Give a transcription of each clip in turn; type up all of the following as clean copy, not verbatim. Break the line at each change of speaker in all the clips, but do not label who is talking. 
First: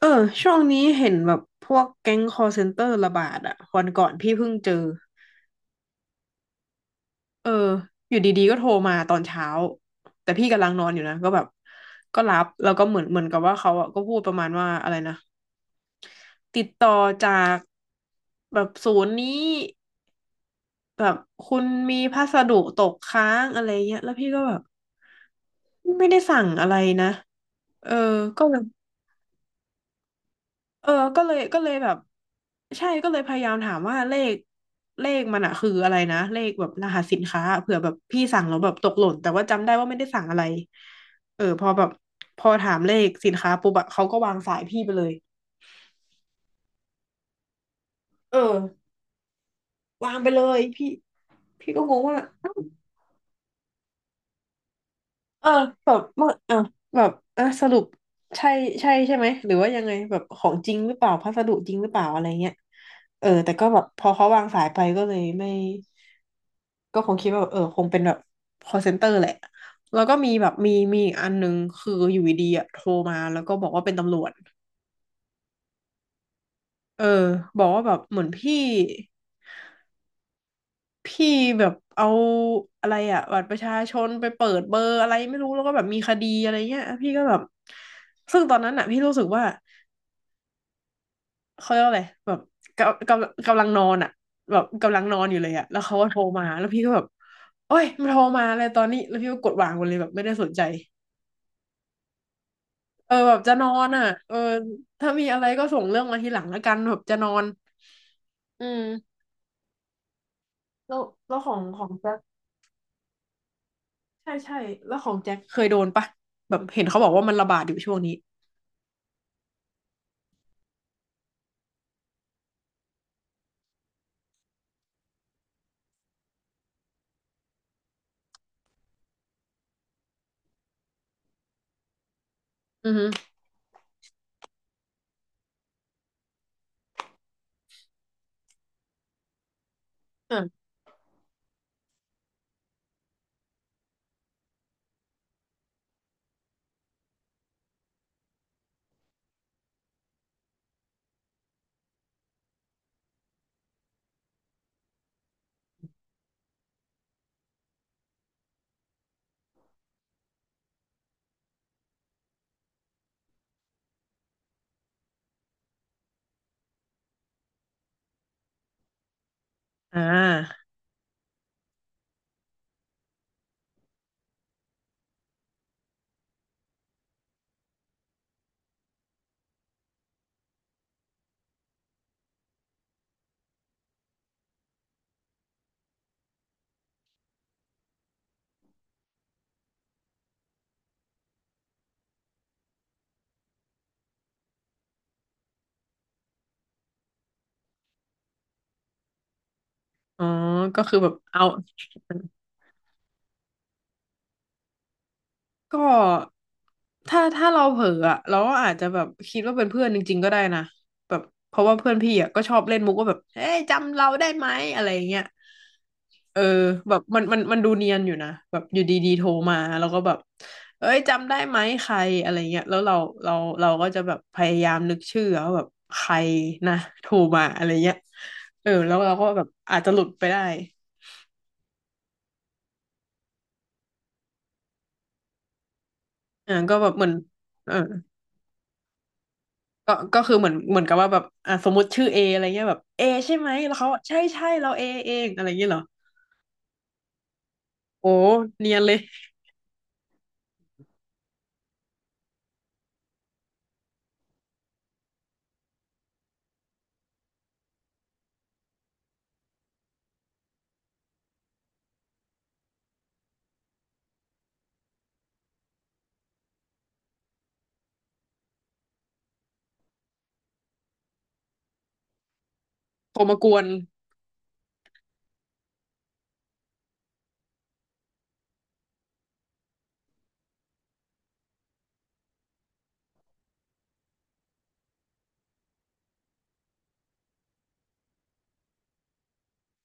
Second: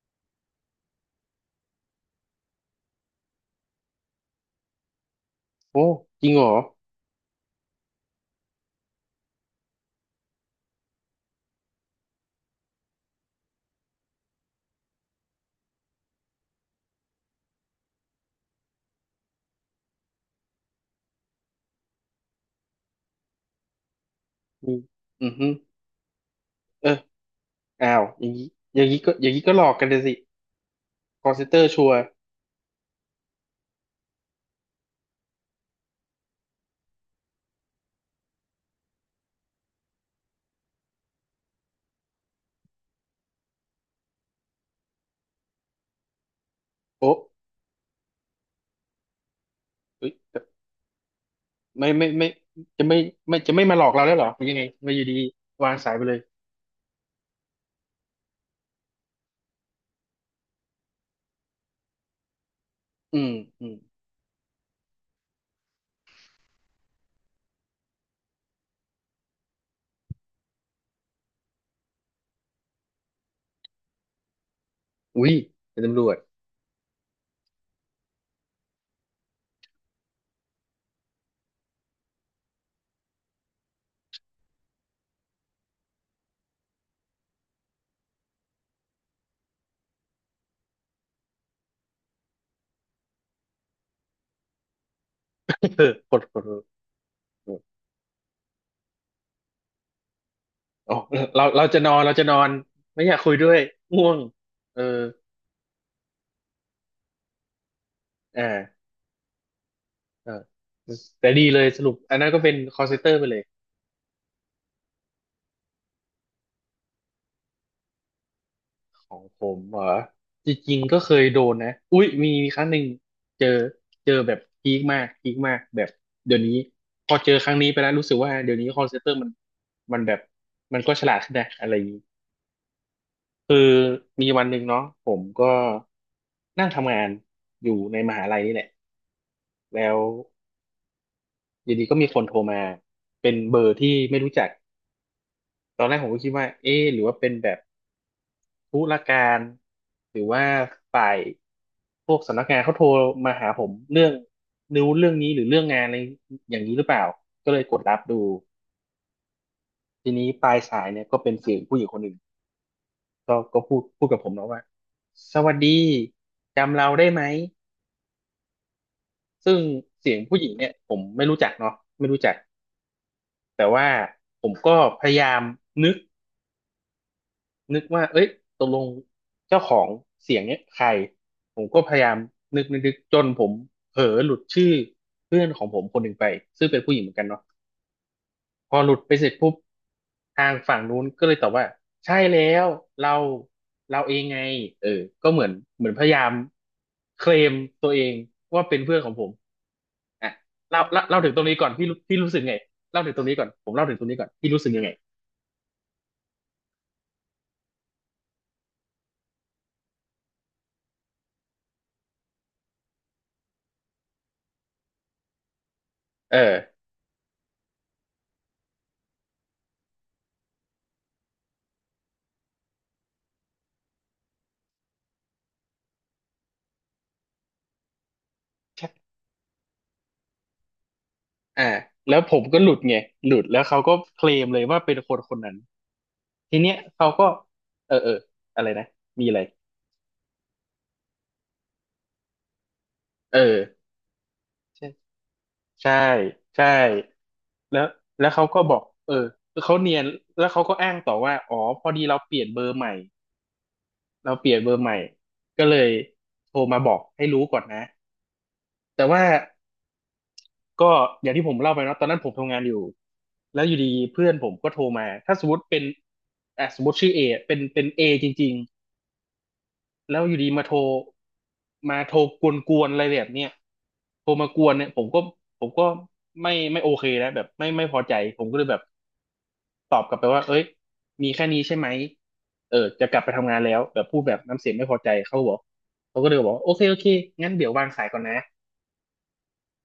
เออช่วงนี้เห็นแบบพวกแก๊งคอลเซ็นเตอร์ระบาดอะวันก่อนพี่เพิ่งเจอ
โอ้จริงเหรอ
เอออยู่ดีๆก็โทรมาตอนเช้าแต่พี่กำลังนอนอยู่นะก็แบบก็รับแล้วก็เหมือนกับว่าเขาอะก็พูดประมาณว่าอะไรนะติดต่อจากแบบศูนย์นี้แบบคุณมีพัสดุตกค้างอะไรเงี้ยแล้วพี่ก็แบบ
มีอือฮึ
ไม่ได้สั่งอะไร
เออ
นะเออ
อ้าวอย่าง
ก็
นี้
เลย
อย่างนี้ก็อย่างนี้ก็หลอกกันเลยสิ
เออก็
คอ
เล
ล
ย
เซ็นเต
ก็
อ
เล
ร์
ย
ชั
แบ
ว
บ
ร์
ใช่ก็เลยพยายามถามว่าเลขมันอะคืออะไรนะเลขแบบรหัสสินค้าเผื่อแบบพี่สั่งแล้วแบบตกหล่นแต่ว่าจำได้ว่าไม่ได้สั่งอะไรเออพอแบบพอถามเลขสินค้าปุ๊บอะเขาก็วางสายพี่ไปเลย
โอ้
เออ
เอ้ย
วางไป
แต่
เลยพี่พี่ก็
ไม่
งง
ไม่
ว่า
ไม่
เอ้า
จะไม่ไม่จะไม่มาหลอกเราแล้วเหรอมยังไงมาอยู่ดี
เออ
วาง
แบ
สาย
บ
ไปเลย
เมื่อเออแบบเออสรุปใช่ใช่ใช่ไหมหรือว่ายังไงแบบของจริงหรือเปล่าพัสดุจริงหรือเปล่าอะไรเงี้ย
อื
เออ
ม
แต่
อื
ก็
ม
แบบพอเขาวางสายไปก็เลยไม่ ก็คงคิดว่าแบบเออคงเป็นแบบ call center แหละแล้วก็มีแบบมีอีกอันหนึงคืออยู่ดีๆอะโทรมาแล้วก็บอกว่าเป็นตำรวจ
อุ้ยเป็นตำรวจ
เออบอกว่าแบบเหมือนพี่แบบเอาอะไรอะบัตรประชาชนไปเปิดเบอร์อะไรไม่รู้แล้วก็แบบมีคดีอะไรเงี้ยพี่ก็แบบซึ่งตอนนั้นอะพี่รู้สึกว่าเขาเรียกว่าอะไรแบบกำลังนอนอะแบบกำลังนอนอยู่เลยอะ แล้
เอ
ว
อ
เขาก็
ก
โทร
ดกด
มา
ก
แล้ว
ด
พี่ก็แบบโอ้ยมันโทรมาอะไรตอนนี้แล้วพี่ก็กดวางไปเลยแบบไม่ได้สนใจ
อ๋อเราจะนอนเราจะนอนไม่อ
เออ
ยากคุ
แบ
ย
บ
ด้ว
จะ
ย
นอน
ง่
อ่ะ
วง
เออ
เออ
ถ้ามีอะไรก็ส่งเรื่องมาทีหลังแล้วกันแบบจะนอนอื
อ่า
ม
เออ
แล้ว
แต่
แล้ว
ดี
ขอ
เล
ง
ยส
ขอ
รุ
ง
ป
แจ็
อัน
ค
นั้นก็เป็นคอลเซเตอร์ไปเลย
ใช่ใช่แล้วของแจ็คเคยโดนปะแบบเห็นเขาบอกว่ามันระบาดอยู่ช่วงนี้
ของผมเหรอจริงๆก็เคยโดนนะอุ้ยมีครั้งหนึ่งเจอเจอแบบพีคมากพีคมากแบบเดี๋ยวนี้พอเจอครั้งนี้ไปแล้วรู้สึกว่าเดี๋ยวนี้คอลเซ็นเตอร์มันมันแบบมันก็ฉลาดขึ้นนะอะไรอย่างนี้
อือฮึ
คือมีวันหนึ่งเนาะผมก็นั่งทำงานอยู่ในมหาลัยนี่แหละแล้ว
อ่า
อยู่ดีก็มีคนโทรมาเป็นเบอร์ที่ไม่รู้จักตอนแรกผมก็คิดว่าเอ๊ะหรือว่าเป็นแบบ ธุรการหรือว่าฝ่ายพวกสำนักงานเขาโทรมาหาผมเรื่องนิ้วเรื่องนี้หรือเรื่องงานอะไรอย่างนี้หรือเปล่าก็เลยกดรับดูทีนี้ปลายสายเนี่ยก็เป็นเสียงผู้หญิงคนหนึ่งก็พูดกับผมเนาะว่าสวัสดีจำเราได้ไหมซึ่ง
อ่
เสียงผู้หญิง
า
เนี่ยผมไม่รู้จักเนาะไม่รู้จักแต่ว่าผมก็พยายามนึก นึกว่าเอ้ยตกลงเจ้าของเสียงเนี้ยใครผมก็พยายามนึกจนผมเผลอหลุดชื่อเพื่อนของผมคนหนึ่งไปซึ่งเป็นผู้หญิงเหมือนกันเนาะพอหลุดไปเสร็จปุ๊บทางฝั่งนู้นก็เลยตอบว่าใช่แล้วเราเราเองไงเออก็เหมือนพยายามเคลมตัวเองว่าเป็นเพื่อนของผม
อ๋อ
อ่ะเล่า
ก็คือ
เล่า
แบบ
เล่าถึงตร
เอา
งนี้ก่อนพี่รู้พี่รู้สึกไงเล่าถึงตรงนี้ก่อนผมเล่าถึงตรงนี้ก่อนพี่รู้สึกยังไง
ก็ถ้าเราเผลออะเราก็อาจจะแบบคิดว่าเป็นเพื่อนจริงๆก็ได้นะแบบเพราะว่าเพื่อนพี่อ่ะก็ชอบเล่นมุกว่าแบบเฮ้ยจำเราได้ไหมอะไรอย่างเงี้ย
เอ
เออ
อ
แบบมันดูเนียนอยู่นะแบบอยู่ดีๆโทรมาแล้วก็แบบเอ้ยจำได้ไหมใครอะไรเงี้ยแล้วเราเราก็จะแบบพยายามนึกชื่อว่าแบบใครนะโทรมาอะไรเงี้ยเออแล้วเราก็แบบอาจจะหลุดไปได้
อ่าแล้วผมก็หลุดไงหลุดแล้วเขาก็เคลมเลยว่าเป็นคนคนนั้น
อ่า
ทีเนี้
ก็
ย
แบบเห
เขา
มือน
ก็
เออ
เออเอออะไรนะมีอะไร
ก็คือเหมือนกับว่าแบบอ่ะสมมติชื่อเออะไรเงี้ยแบบเอใช่
เอ
ไหม
อ
แล้วเขาใช่ใช่เราเอ
ใช่
เองอะไรเงี้ยเหรอ
ใช่ใช่แล้ว
โอ้
แล้วเขาก็
เนี
บ
ย
อ
น
ก
เลย
เออเขาเนียนแล้วเขาก็อ้างต่อว่าอ๋อพอดีเราเปลี่ยนเบอร์ใหม่เราเปลี่ยนเบอร์ใหม่ก็เลยโทรมาบอกให้รู้ก่อนนะแต่ว่าก็อย่างที่ผมเล่าไปเนาะตอนนั้นผมทำงานอยู่แล้วอยู่ดีเพื่อนผมก็โทรมาถ้าสมมติเป็นอ่ะสมมติชื่อเอเป็นเอจริง แล้วอยู่ดีมาโทรมาโทรกวนๆอะไร
โท
แบ
ร
บ
มา
เนี้
ก
ย
วน
โทรมากวนเนี่ยผมก็ไม่โอเคแล้วแบบไม่พอใจผมก็เลยแบบตอบกลับไปว่าเอ้ยมีแค่นี้ใช่ไหมเออจะกลับไปทำงานแล้วแบบพูดแบบน้ำเสียงไม่พอใจเขาบอกเขาก็เลยบอกว่าโอเคโอเคงั้นเดี๋ยววางสายก่อนนะ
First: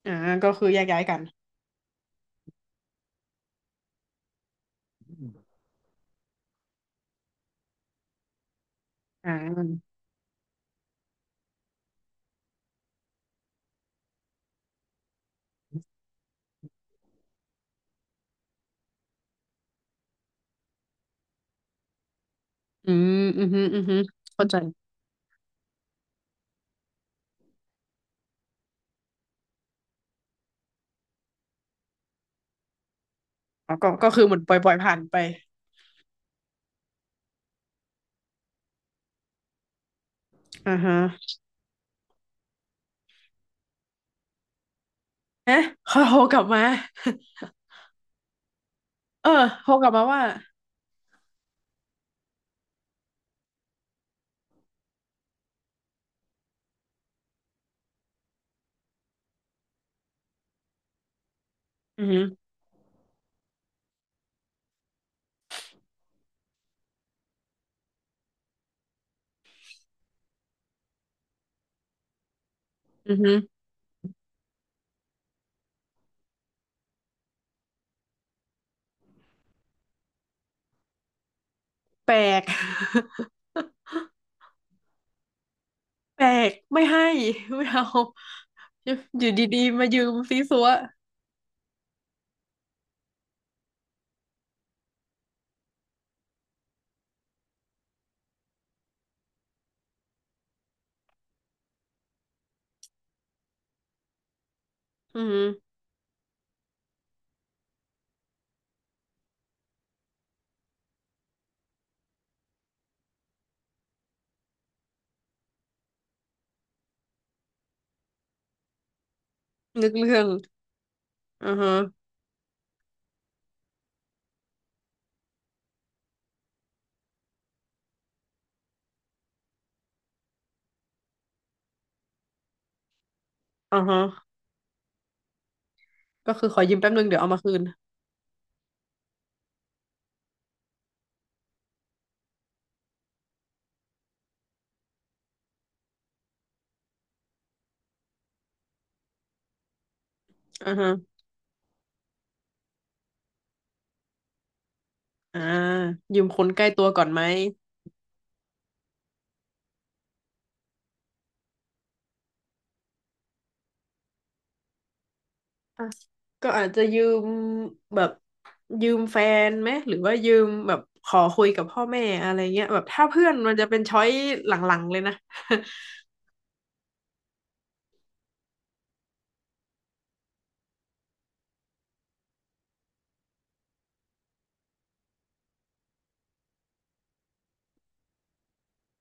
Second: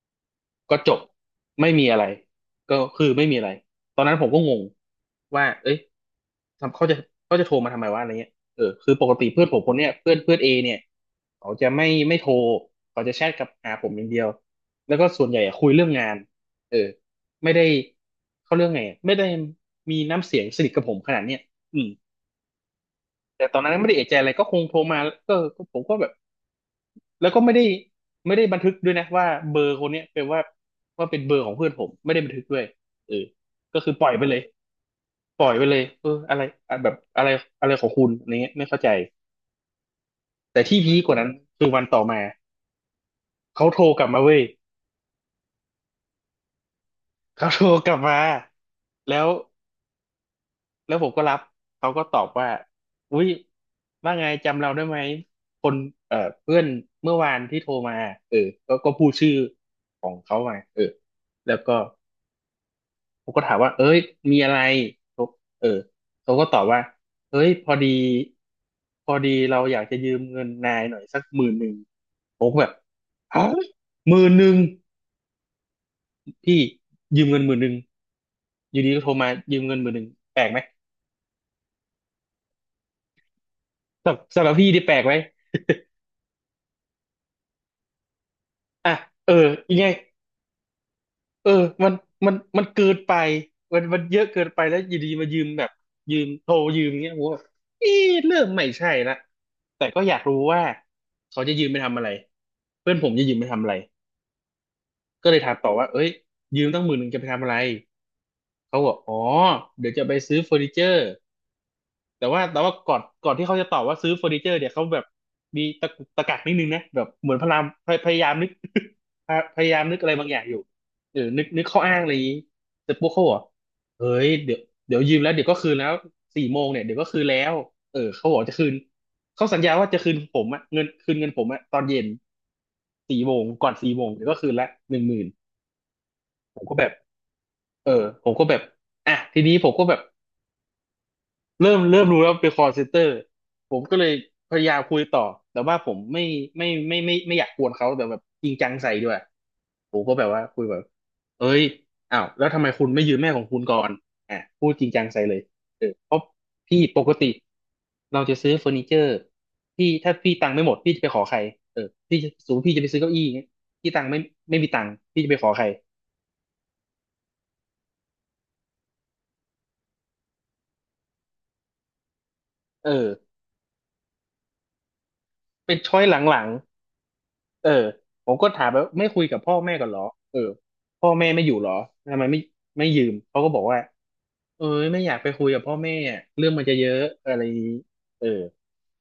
อ่าก็คือ
ก็
แยก
จบ
ย้ายกัน
ไม่มีอะไรก็คือไม่มีอะไรตอนนั้นผมก็งงว่าเอ้ยทำเขาจะเขาจะโทรมาทำไมวะอะไรเงี้ยเออคือปกติ
อ่า
เพื่อนผมคนเนี้ยเพื่อนเพื่อนเอเนี่ยเขาจะไม่โทรเขาจะแชทกับหาผมอย่างเดียวแล้วก็ส่วนใหญ่อะคุยเรื่องงานเออไม่ได้เขาเรื่องไงอะไม่ได้มีน้ำเสียงสนิทกับผมขนาดเนี้ยอืม
อืมอื
แต่
มอ
ตอ
หื
น
ม
นั้น
ออือ
ไม่
หื
ได้
อ
เอะใจอะไรก็
เข้า
ค
ใจ
งโทรมาก็ผมก็แบบ แล้วก็ไม่ได้ไม่ได้บันทึกด้วยนะว่าเบอร์คนเนี้ยเป็นว่าว่าเป็นเบอร์ของเพื่อนผมไม่ได้บันทึกด้วยเออ
อ๋อ
ก็
ก็
คือปล่
ก็
อย
คื
ไป
อเห
เล
มือ
ย
นปล่อยๆผ่านไป
ปล่อยไปเลยเอออะไรอะแบบอะไรอะไรของคุณอะไรเงี้ยไม่เข้าใจแต่
อ่า
ที่พี
ฮะ
คกว่านั้นคือวันต่อมาเขาโทรกลับมาเว้ย
เอ๊ะเขาโทรกลับมา
เขา โทรกลับมาแล้
เอ
ว
อโทรกลับมาว่า
แล้วผมก็รับเขาก็ตอบว่าอุ้ยว่าไงจำเราได้ไหมคนเอ่อเพื่อนเมื่อวานที่โทรมาเออก็ก็พูดชื่อของเขามาเออแล้วก็
อือหื
ผมก็ถามว่าเอ้ยมีอะไรเขาเออเขาก็ตอบว่าเอ้ยพอดีเราอยากจะยืมเงินนายหน่อยสักหมื่นหนึ่งผมก็แบบ
ออือหือ
ฮะหมื่นหนึ่งพี่ยืมเงินหมื่นหนึ่งอยู่ดีก็โทรมายืมเงินหมื่นหนึ่งแปลกไหม
แปลก
สำหรับพี่ที่แปลกไหม
แปลกไม่ให้ไม่เอาอ
อ่ะ
ยู่อ
เอ
ยู่
อ
ดี
ยัง
ๆ
ไง
มายืมซีซัว
เออมันมันเกินไปมันเยอะเกินไปแล้วอยู่ดีมายืมแบบยืมโทรยืมอย่างเงี้ยผมแบบเอ๊ะเริ่มไม่ใช่ละแต่ก็อยากรู้ว่าเขาจะยืมไปทำอะไร เพื่อนผมจะยืมไปทำอะไร
อื
ก็
อ
เล
ฮึ
ยถามต่อว่าเอ้ยยืมตั้งหมื่นหนึ่งจะไปทำอะไร เขาบอกอ๋อ เดี๋ยวจะไปซื้อเฟอร์นิเจอร์ แต่ว่าก่อนที่เขาจะตอบว่าซื้อเฟอร์นิเจอร์เนี่ยเขาแบบมีตะกุกตะกักนิดนึงนะแบบเหมือนพยายามนึก พยายาม
นึก
นึกอะไร
เรื่อ
บา
ง
งอย่างอยู่เออนึก
อือ
นึก
ฮะ
ข้ออ้างอะไรอย่างนี้เสร็ปุ๊กเขาบอกเฮ้ยเดี๋ยวยืมแล้วเดี๋ยวก็คืนแล้วสี่โมงเนี่ยเดี๋ยวก็คืนแล้วเออเขาบอกจะคืนเขาสัญญาว่าจะคืนผมอะเงินคืนเงินผมอะตอนเย็นสี่โมงก่อน
อือ
สี่
ฮะ
โมงเดี๋ยวก็คืนละ10,000
ก็คือข
ผ
อ
มก็
ยืม
แบบ
แป๊บนึงเดี๋ยวเอามาคืน
เออผมก็แบบอ่ะทีนี้ผมก็แบบ เริ่มรู้แล้วเป็น call center ผมก็เลยพยายามคุยต่อแต่ว่าผมไม่อยากกวนเขาแต่แบบจริงจังใส่ด้วยผมก็แบบว่าคุย
อื
แบ
อ
บ
ฮะ
เอ้ยอ้าวแล้วทำไมคุณไม่ยืมแม่ของคุณก่อนอ่ะพูดจริงจังใส่เลย
อ่า
เออเพ
ยื
ราะ
มคนใกล้
พี่
ตัว
ป
ก่อน
ก
ไหม
ติเราจะซื้อเฟอร์นิเจอร์พี่ถ้าพี่ตังค์ไม่หมดพี่จะไปขอใครเออพี่จะสูงพี่จะไปซื้อเก้าอี้อย่างเงี้ยพี่ตังค์ไม่ไม่มีตังค์พี่จะไปขอใคร
อ่ะก็อาจจะยืมแบบยืมแฟนไหมหรือว่ายืมแบบขอคุยกับพ่อแม่อะไรเงี้ยแบบ
เอ
ถ้าเพื่อ
อ
นมันจะเป็นช้อยหลังๆเลยนะ
เป็นช้อยหลัง เออผมก็ถามไปว่าไม่คุยกับพ่อแม่กันเหรอเออพ่อแม่ไม่อยู่เหรอทำไมไม่ยืมเขาก็บอกว่าเออไม่อยากไปคุยกับพ่อแม่อะเรื่องมันจะเยอะอะไรอย่างนี้เออ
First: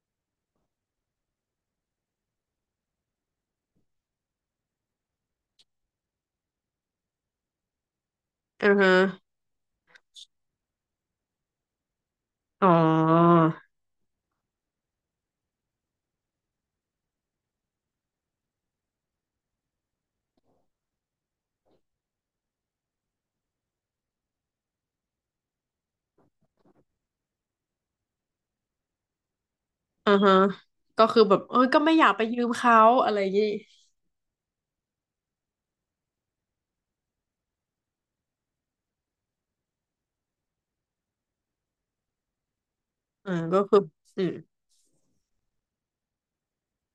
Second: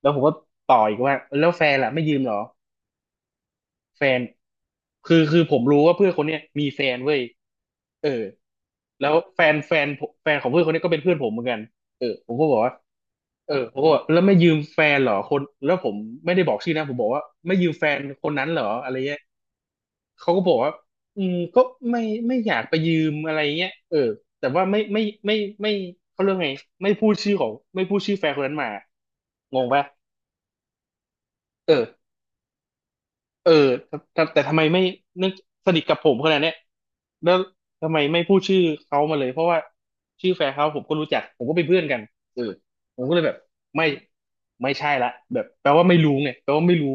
แล้วผมก็ต่ออีกว่าแล้วแฟนล่ะไม่ยืมเหรอแฟนคือผมรู้ว่าเพื่อนคนเนี้ยมีแฟนเว้ยเออ
อือฮะ
แล้วแฟนแฟนผมแฟนของเพื่อนคนนี้ก็เป็นเพื่อนผมเหมือนกันเออผมก็บอก
อ๋อ
ว่าเออผมก็บอกแล้วไม่ยืมแฟนเหรอคนแล้วผมไม่ได้บอกชื่อนะผมบอกว่าไม่ยืมแฟนคนนั้นเหรออะไรเงี้ย เขาก็บอกว่าอืมก็ไม่ไม่อยากไปยืมอะไรเงี้ยเออแต่ว่าไม่ไม่เขาเรื่องไงไม่พูดชื่อแฟนคนนั้นมางงปะ
อือฮะก็คือแบบเออ
เอ
ก็ไม่
อ
อยากไปยืมเขาอะไรอย่างงี้
เออแต่ทำไมไม่เนื่องสนิทกับผมขนาดเนี้ยแล้วทำไมไม่พูดชื่อเขามาเลยเพราะว่าชื่อแฟนเขาผมก็รู้จักผมก็เป็นเพื่อนกันเออผมก็เลย
อ่า
แบบ
ก็คือ
ไม่
อืม
ไม่ใช่ละแบบแปลว่าไม่รู้ไงแปลว่าไม่รู้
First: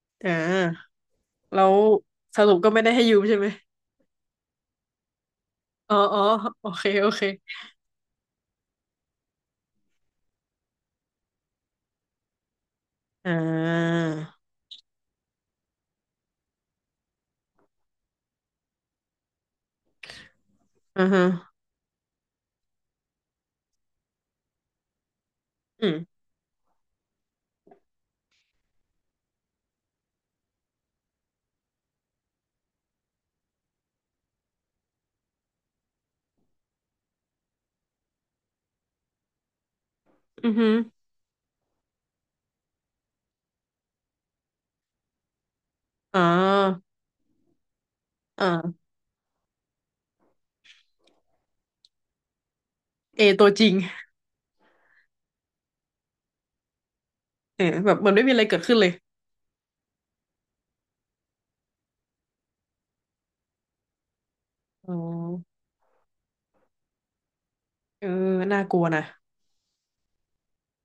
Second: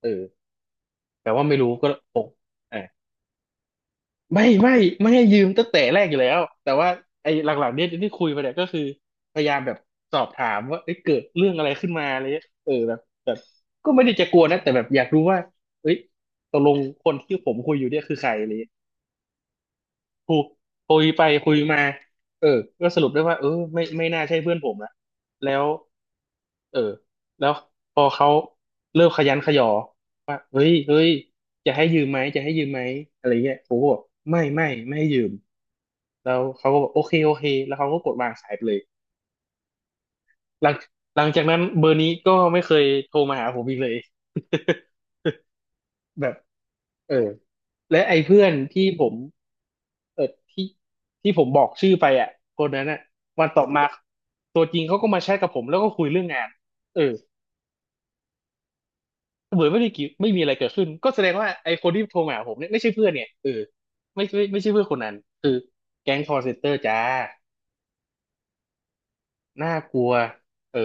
เออ
อ่า
แปลว่าไม่
แล้
รู้
ว
ก็โอ้
สรุปก็ไม่ได้ให้ยืมใช่ไหม
ไม่ไม่ไม่ให้ยืมตั้งแต่
อ๋อ
แรกอ
อ๋
ยู่
อ
แล้ว
โอ
แต่
เค
ว่า
โอเค
ไอ้หลังๆเนี่ยที่คุยมาเนี่ยก็คือพยายามแบบสอบถามว่าเอ้ยเกิดเรื่องอะไรขึ้นมาอะไรเงี้ยเออแบบ
อ่
แบบก็
า
ไม่ได้จะกลัวนะแต่แบบอยากรู้ว่าเอ้ยตกลงคนที่ผมคุยอยู่เนี่ยคือใครอะไรเงี้ยคุยคุ
อื
ย
อ
ไป
ฮะ
คุยมาเออก็สรุปได้ว่าเออไม่น่าใช่เพื่อนผมละแล้ว
อืม
เออแล้วพอเขาเริ่มขยันขยอว่าเฮ้ยเฮ้ยจะให้ยืมไหมจะให้ยืมไหมอะไรเงี้ยผมก็บอกไม่ให้ยืม แล้วเขาก็บอกโอเคโอเคแล้วเขาก็กดวางสายไปเลย
อือ
ห
ฮึ
ลังหลังจากนั้นเบอร์นี้ก็ไม่เคยโทรมาหาผมอีกเลย
อ๋ อ
แบบเออและไอ้เพื่อน
อ่า
ที่ผมเออที่ที่ผมบอกชื่อไปอ่ะคนนั้นอ่ะ
เอ
วั
ตั
น
ว
ต่
จ
อ
ริง
มาตัวจริงเขาก็มาแชทกับผมแล้วก็คุยเรื่องงานเออ
เออแบบเหมันไม่มีอะไรเกิดขึ้นเลย
เหมือนไม่ได้กี่ไม่มีอะไรเกิดขึ้นก็แสดงว่าไอ้คนที่โทรมาหาผมเนี่ยไม่ใช่เพื่อนเนี่ยเออไม่ใช่เพื่อน
อ๋อ
คนนั้นคือแก๊งคอร์เซ็นเตอร์จ้า
เออน่ากลัวนะ
น่ากลัวเออ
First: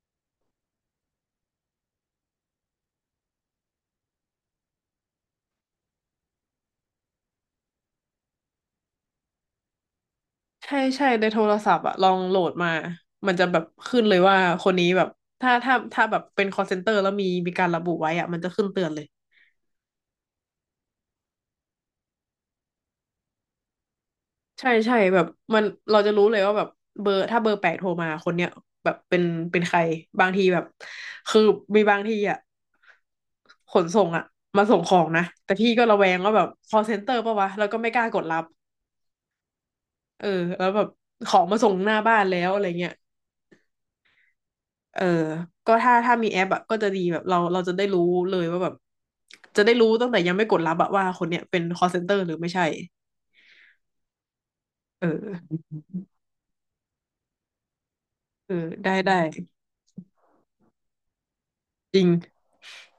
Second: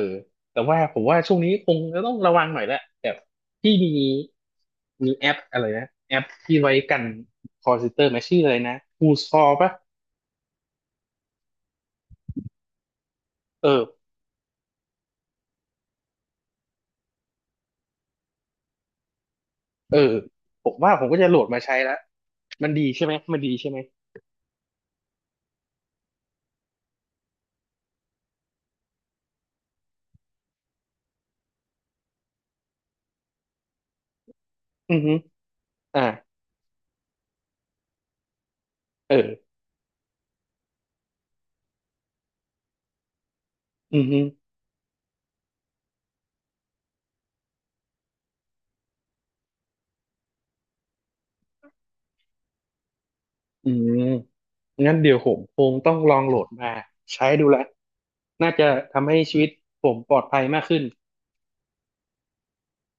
แต่ว่าผมว่าช่วงนี้คงจะต้องระวังหน่อยแหละแบบที่มีแอปอะไรนะ แอปที่ไว้กันคอ l เ e เตอร์มาชื่ออะไรนะ Who's Call ปะ
ใช่ใช่ในโทรศัพท์อะลองโหลดมามันจะแบบ
เออ
ขึ้นเลยว่าคนนี้แบบถ้าแบบเป็น call center แล้วมีการระบุไว้อะมันจะขึ้นเตือนเลย
เออผมว่าผมก็จะโหลดมาใช้แล้วมันดีใช่ไหมมันดีใช่ไหม
ใช่ใช่แบบมันเราจะรู้เลยว่าแบบเบอร์ถ้าเบอร์แปลกโทรมาคนเนี้ยแบบเป็นใครบางทีแบบคือมีบางทีอะขนส่งอะมาส่งข
อื
อ
อ
ง
ฮึ
นะแต่พี่ก็ระ
อ่า
แวงว่าแบบ call center ปะวะแล้วก็ไม่กล้ากดรับ
เออ
เออแล้วแบบของมาส่งหน้าบ้านแล้วอะไรเงี้ย
อือฮึ
เออก็ถ้ามีแอปอะก็จะดีแบบเราจะได้รู้เลยว่าแบบจะได้รู้ตั้งแต่ยังไม่กดรับอะว่าคนเนี้ยเป็น call center หรือไม่ใช่
อืมงั้น
เอ
เดี๋ยวผม
อ
คงต้องลองโหลดมาใช้ดูละน่า
เออ
จะ
ได้
ทำ
ได้
ให้ชีวิตผมปลอดภัยมากขึ้น
จริง